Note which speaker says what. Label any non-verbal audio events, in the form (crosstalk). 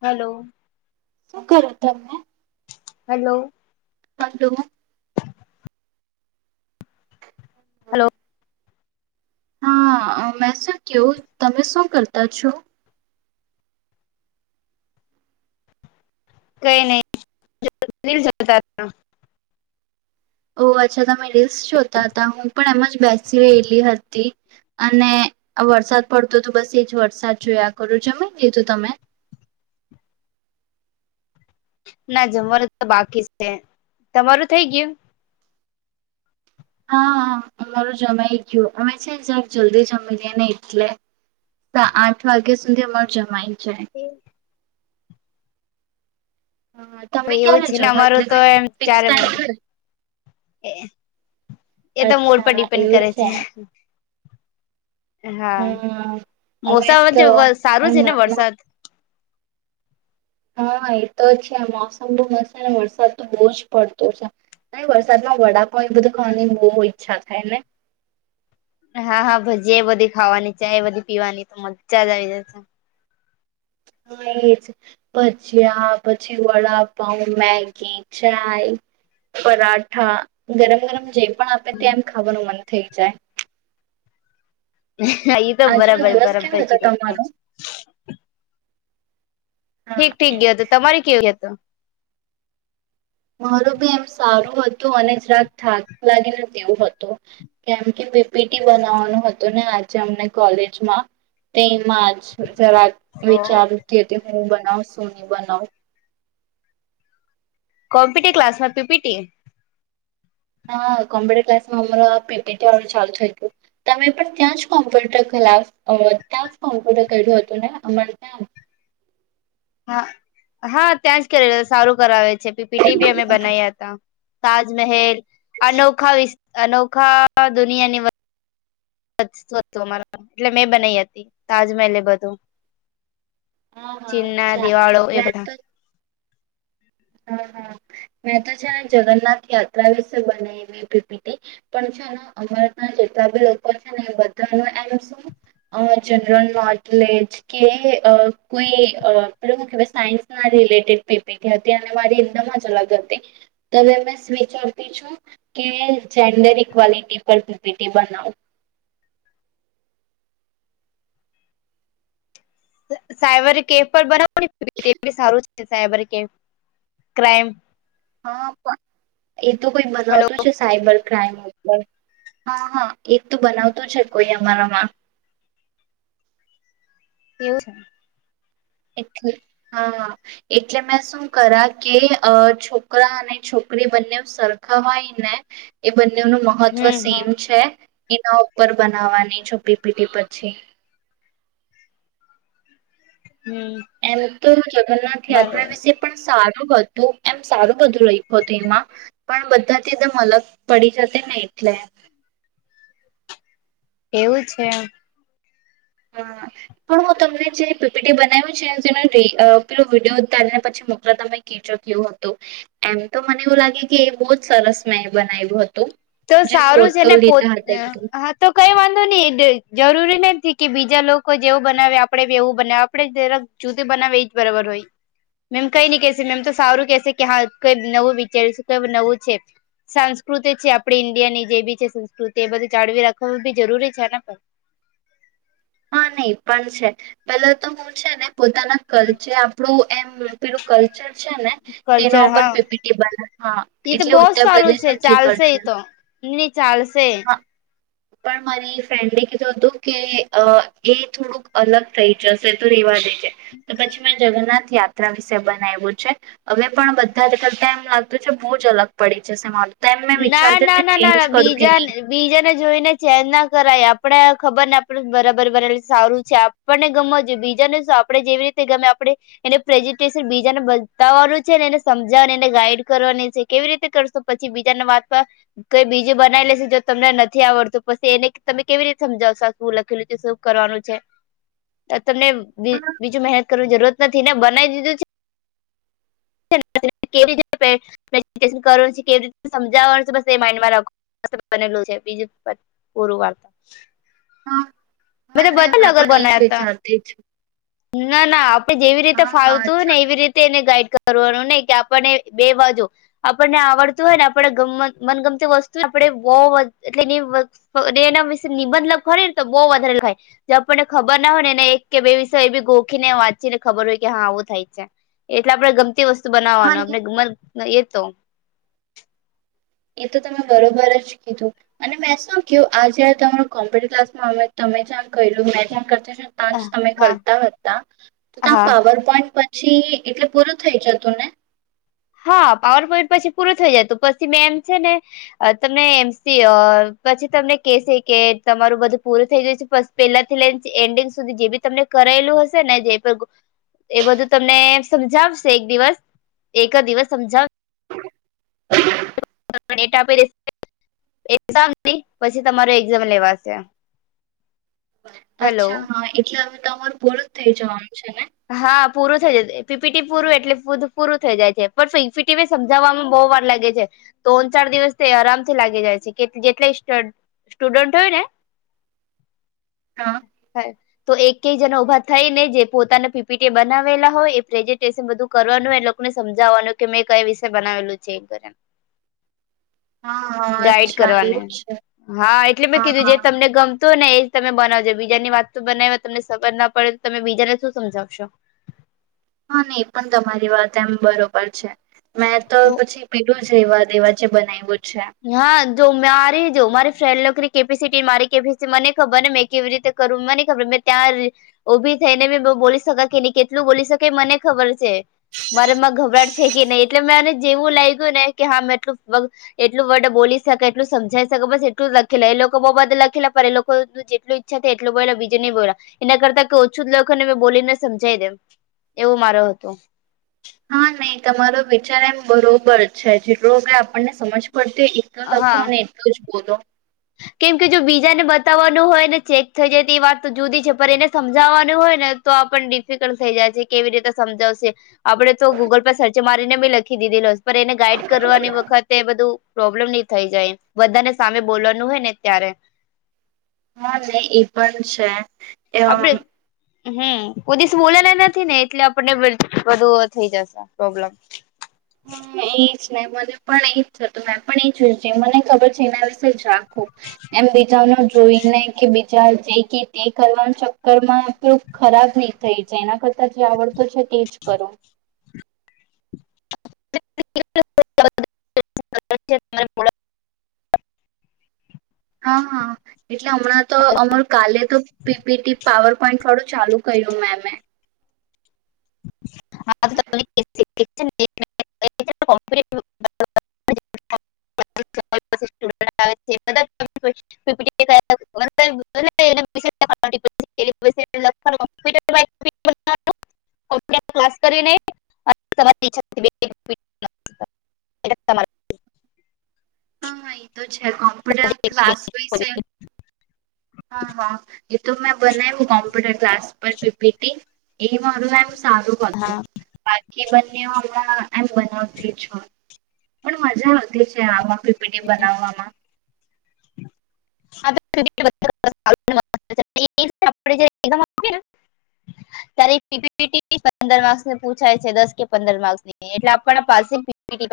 Speaker 1: Hello.
Speaker 2: શું કરો તમે
Speaker 1: હેલો.
Speaker 2: હલો.
Speaker 1: હલો
Speaker 2: હા મેસ કયો તમે શું કરતા છો
Speaker 1: કઈ નહી દલ જતા
Speaker 2: ઓ અચ્છા તમે રિસ જોતા હતા હું પણ એમ જ બેસી રહેલી હતી અને વરસાદ પડતો તો બસ એ જ વરસાદ જોયા કરું જમી લીધું તમે (inaudible)
Speaker 1: ના જમવાનું તો બાકી છે તમારું થઈ ગયું
Speaker 2: હા હ અરો જમા એઈ ગું અમે છે જલ્દી જમી દનેઈ આઠ વાગ્યા સુધી અમાર જમાય
Speaker 1: હમ
Speaker 2: હા તમે
Speaker 1: એવું
Speaker 2: ક્યારે
Speaker 1: છે ને
Speaker 2: જમો એટલે
Speaker 1: અમારું તો
Speaker 2: કઈ
Speaker 1: એમ
Speaker 2: ફિક્સ
Speaker 1: ચારે
Speaker 2: ટાઈમ
Speaker 1: મોડું
Speaker 2: છે?
Speaker 1: એ એ તો મોડ પર
Speaker 2: અચ્છા
Speaker 1: ડિપેન્ડ
Speaker 2: એવું
Speaker 1: કરે છે હા
Speaker 2: હમ અમે
Speaker 1: મોસમ
Speaker 2: તો
Speaker 1: જે સારું
Speaker 2: એમ
Speaker 1: છે ને વરસાદ
Speaker 2: હા એતો જ છે મોસમ બ હશેને વરસાદ તો બહુ જ પડતો છે ન વરસાદમાં વડાકો એ બધું ખાવાની બહુ ઈચ્છા થાય ને
Speaker 1: હા હા ભાજી એ બધી ખાવાની ચા બધી પીવાની તો મજા જ આવી જશે
Speaker 2: હા એજ ભજયા પછી વડાપઉ મેગી ચાય પરાઠા ગરમ ગરમ જે પણ આપે તે એમ ખાવાનું મન થઈ જાય
Speaker 1: એ તો
Speaker 2: આજનો
Speaker 1: બરાબર
Speaker 2: દિવસ કેવો
Speaker 1: બરાબર
Speaker 2: હતો
Speaker 1: કીધ
Speaker 2: તમારો હા
Speaker 1: ઠીક ઠીક
Speaker 2: એમ
Speaker 1: ગયા હતો તમારે કેવ હતો
Speaker 2: માર બી એમ સારું હતું અને જ રાક થાક લાગીને તેવું હતું કેમ કે બીપીટી બનાવવાનું હતું ને આજે અમને કોલેજમાં તે જ જરા વિચારતી હતી હું બનાવ છું નની બનાવ
Speaker 1: કોમ્પ્યુટર ક્લાસમાં પીપીટી
Speaker 2: હા કોમ્પ્યુટર ક્લાસમાં અમારા પીપી આ ચાલુ થયું હતું અમે પણ ત્યાં જ કોમ્પ્યુટર ક્ ત કોમ્પ્યુટર કર્યું હતું ને અમાર ત્યા
Speaker 1: હા હા ત્યાં જ કરી સારું કરાવે છે પીપીટી બી અમે બનાવ્યા હતા તાજમહેલ અનોખા વિ અનોખા દુનિયાની વ તું હતું એટલે મેં બનાઈ હતી તાજમહેલ એ બધું
Speaker 2: હા હા
Speaker 1: ચીનના
Speaker 2: અચ્છા
Speaker 1: દિવાળો એ બધા
Speaker 2: હ હા મેં તો છે જગન્નાથ યાત્રા વિશે બને પીપીટી પણ અમર ના જેટલા બી લોકો છે ને એ બધા ન એમ શું. અ જનરલ નોલેજ કે અ કોઈ પેલું શું કેવાય સાયન્સ ના રિલેટેડ પીપીટી અને મારી એદમ જ અલગ હતી (unintelligible) (unintelligible) બનાવું
Speaker 1: સાયબર કેફ પર બનાવો પીપીટી સારું છે સાયબર કેફ ક્રાઈમ
Speaker 2: હા પણ એ તો કોઈ
Speaker 1: હલો
Speaker 2: બનાવતું છે સાયબર હા હા એ તો બનાવતું છે કોઈ અમારામાં. (inaudible)
Speaker 1: એવું છે.
Speaker 2: એટલે હા એટલે મેં શું કર કે અ છોકરા અને છોક છોકરી બંને સરખા હોય ને એ બંનેનું મહત્વ
Speaker 1: હમ હ
Speaker 2: સેમ છે એના ઉપર બનાવવાની છ પીપીટી પછી
Speaker 1: હમ
Speaker 2: એમ તો જગન્નાથ યાત્રા
Speaker 1: બરાબર
Speaker 2: વિશે પણ સારું હતું એમ સારું બધું લખ્યું હતું એમાં પણ બધાથી જેમ અલગ પડી જતી નહી એટલે
Speaker 1: એવું છે.
Speaker 2: હા. (unintelligible) તમને જે પીપીટી બનાવ્યું છે તે પેલો વિડીયો ઉતારીને પછી મોકલા તમે (unintelligible) હતું એમ તો મને એવું લાગે કે એ બહુ જ સરસ મેં બનાવ્યું હતું.
Speaker 1: તો
Speaker 2: જે
Speaker 1: સારું છે
Speaker 2: ફોટો
Speaker 1: ને પો
Speaker 2: લીધા હતા એકદમ
Speaker 1: હા તો કઈ વાંધો નહી જરૂરી નથીને કે બીજ બીજા લોકો જેવું બનાવે આપણેે એવું બનાવે આપણે જરાક જુદું બનાવે એજ બરાબર હોય. મેમ કઈ નઈ કેશે મેમ તો સારું કેશે કે હા કઈ નવું વિચારીશું કે નવું છે. સંસ્કૃતિ આપ આપણી ઈન્ડિયા ની જે બી છે સંસ્કૃતિ એ બધું જાળવી રાખ બી જરૂરી છે ને પણ.
Speaker 2: હા નહી પણ છે પેલા તો હું છે ને પોતાના કલ્ચર આપણું એમ પેલું કલ્ચર છે ને
Speaker 1: કલ્ચર
Speaker 2: તેના ઉપર
Speaker 1: હા
Speaker 2: પીપીટી બનાવું હા
Speaker 1: એ તો
Speaker 2: એટલે
Speaker 1: બહુ
Speaker 2: ઉત્તર
Speaker 1: સારું
Speaker 2: પ્રદેશ
Speaker 1: છે
Speaker 2: કલ્ચર
Speaker 1: ચાલશે
Speaker 2: છે.
Speaker 1: એ તો ની ચાલશે.
Speaker 2: પણ મારી ફ્રેન્ડે કીધું હતું કે એ થોડુંક અલગ થઇ જશે તો રેવા દે. તો પછી મે જગન્નાથ યાત્રા વિશે બનાવ્યું છે હવે પણ બધા જ કરતા એમ લાગતું છે બહુ જ અલગ પડી જશે મારું તો એમ મેં
Speaker 1: ના ના
Speaker 2: વિચારતી
Speaker 1: ના ના
Speaker 2: ચેન્જ કરું કે
Speaker 1: બીજા
Speaker 2: નહી
Speaker 1: બીજા ને જોઈને ચેક ના કરાય આપણેે ખબર ને આપણે બરાબર બનેલ સારું છે આપણને ગમે સમજ બીજાને શું આપડણે જેવી રીતે ગમે આપણે એને પ્રેઝન્ટેશન બીજાને બતાવાનું છે ને એને સમ (unintelligible) ગાઈડ કરવાની છે કેવી રીતે કરશો પછી વાતમાં કોઈ બીજું બનાવી લેશે જો તમને નથી આવડતું પછી એને તમે કેવી રીતે સમજાવો લખેલું છે, શું કરવાનું છે. તમને
Speaker 2: હા
Speaker 1: બીજું મહેનત કરવાની જરૂરત નથી ને બનાવી દીધું છે. (unintelligible) કેવી રીતે પ્રેઝન્ટેશન કરવાનું છે કેવી રીતે સમજાવવાનું છે બસ એ માઇન્ડમાં બનેલું છે. બીજું પૂરું વાતા.
Speaker 2: હા હા મે મે પણ એજ
Speaker 1: બનાયા હતા
Speaker 2: વિચારતી
Speaker 1: ના ના આપડે જેવી રીતે
Speaker 2: હા હા
Speaker 1: ફાવતું ને
Speaker 2: અચ્છા
Speaker 1: એવી રીતે એને ગાઈડ કરવાનું નહી કે આપણને બે બાજુ આપણને આવડતું હોય ને આપ મનગમતી વસ્તુ આપડે બહું એટલે એ એના વિશે નિબંધ ખલી ને તો બહુ વધારે થાય આપને ખબર ના હો ને એક કે બે એ બી ગોખી ને વાંચી ને ખબર હોય કે હા આવું થાય છે એટલે આપડે ગમતી વસ્તુ
Speaker 2: હા
Speaker 1: બનાવવાનું
Speaker 2: ને
Speaker 1: આપણે ગ એ તો
Speaker 2: એ તો તમે બરોબર જ કીધું અને મેં શું ક્યું આ જયારે તમારું કોમ્પ્યુટર ક્લાસ માંમે મે જ્યાં કરું મેં ત્યાં કરતા ત્યાં જ તમે
Speaker 1: હા
Speaker 2: કરતા હતા તો ત્યાં
Speaker 1: હા
Speaker 2: પાવર પોઈન્ટ પણ પછી એટલે પૂરું થઇ જતું ને
Speaker 1: હા પાવર પોઈન્ટ પછી પૂરો થઈ જાય તો પછી મેં એમ છે ને તમે એમસી પછી તમને કેસે કે તમારું બધું પૂરું થઈ ગયું છે પેલા થી લઈને એન્ડિંગ સુધી જે બી તમને કરેલું હશે ને જે એ બધું તમને સમજાવશે એક દિવસ એક દિવસ સમજાવ (unintelligible) એામ કરી પછી તમારો એક્ઝામ લેવાશે હેલો
Speaker 2: અચ્છા હા એટલે હવે તમારું પુરુ જ થઇ જવાનું છે ને?
Speaker 1: હા પૂરું થઈ જ પીપીટી પૂરું એટલે પૂરું થઈ જાય છે પણ પીપીટીને સમજાવવામાં બ વાર લાગે છે, ત્રણ ચાર દિવસ તે આરામથી લાગી જાય છે કે જેટલા સ્ટુડન્ટ હોય ને
Speaker 2: હા
Speaker 1: તો એક ક જનો ઉભા થાય ને જે પોતાને પીપીટી બનાવેલા હોય એ પ્રેઝન્ટેશન બધું કરવાનું એ લોકોને સમજાવવાનું કે મેં કઈ વિષે બનાવેલું છે. કર
Speaker 2: (unintelligible) હા હા
Speaker 1: ગાઈડ
Speaker 2: અચ્છા
Speaker 1: કરવાને
Speaker 2: એવું છે
Speaker 1: હા એટલે મેં
Speaker 2: હા
Speaker 1: કીધું
Speaker 2: હા
Speaker 1: જે તમને ગમ તો ને એ જ તમે બનાવજો બીજાની વાતો બનાવીવા તમને ખબર ના પડે તો તમે બીજાને શું સમજાવો શછો
Speaker 2: હા ની એ પણ તમારી વાત એમ બરોબર છે, મેં તો પછી પેલું સેવા દેવા છે, બનાવી બ
Speaker 1: હા જો મારી જો મારી ફ્રેન્ડ લકરી કેપેસિટી મારી કેપટી મને ખબર ને મેં કેવી રીતે કરું મને ખબર મે ત્યાં ઊભી થઈ ને મે બ બોલી શક કે ન કેટલું બોલી શકે મને ખબર છે. મારેમાં ગભરાટશે છે, કે નહી એટલે મેંને જેવું લાગ્યું ને કે હા મે એટલું એટલું વર્ડ બોલી શકે એટલું સમજાવીકે બસ એટલું લખેલા એ લોકો બહુ બધ લખેલા પણ એ લોકો જેટલ ઈચ્છા એટલો બોલા બીજે ન બોલા એના કરતાઈ ઓછું જ લખો ને મેં બોલીને સમજાઇ દેમ એવું મારો હતૂ
Speaker 2: હા નહી તમારો વિચાર એમ બરોબર છે જેટલો હ આપણને સમજ પણ તે એટલો લખો
Speaker 1: હા
Speaker 2: અને એટલલો જ બોલો
Speaker 1: કેમ કે જો બીજાને બતાવવાનું હોય ને ચેક થઈ જાય તો એ વાત તો જુદી છે, પણ એને સમજાવાનું હોય તો પણ ડિફિકલ્ટ થઈ જાય છે, કેવી રીતે સમજાવશે આપણેે તો ગૂગલ પર સર્ચ મારીને બી લખી એને ગાઈડ કરવાની વખતે બધું પ્રોબ્લેમ નહી થઈ જાય બધાને સામે બોલવાની હોય ને ત્યારે
Speaker 2: હા નહી એ પણ છે.
Speaker 1: આપડે હમ કોઈ દિવસ બોલેને નથી ને એટલે આપણને બધું થઈ જશે પ્રોબ્લેમ
Speaker 2: હા એ મને પણ એ જતું મેં પણ એઈ જોય જે મને ખબર છે એના વિશે જ રાખું એમ બીજા જોઈને કે બીજા જે કે તે કરવાના ચક્કરમાં આપલું ખરાબ નહીં થઈ જાય એ કરતા જે આવડતો છે, તે જ કરો
Speaker 1: (inaudible) (unintelligible)
Speaker 2: હ હા એટલે હમણાં તો અમાર કાલે તો પીપીટી પાવર પોઈન્ટ થોડો ચાલુ કર્યું મેમે
Speaker 1: (inaudible) (inaudible) (unintelligible) (unintelligible)
Speaker 2: (inaudible)
Speaker 1: (unintelligible) ક્લાસ કરીને (unintelligible) એ (unintelligible)
Speaker 2: હા એ તો છે કોમ્પ્યુટર ક્લાસ વિષય
Speaker 1: કોઈ-
Speaker 2: હા હા એ તો મેં બનાવ્યું કોમ્પ્યુટર ક્લાસ પર પી પી ટી એ મારું એમ સારું હતું
Speaker 1: હા.
Speaker 2: બાકી બંને હમણાં એમ બનાવતી છુ પણ મજા આવતી છે આમાં પી પી ટી બનાવવામાં
Speaker 1: (unintelligible) (unintelligible) પંદર માર્સને પૂછાય છે, દસ કે પંદર માર્સ ની એટલે આપણ પાસ (unintelligible)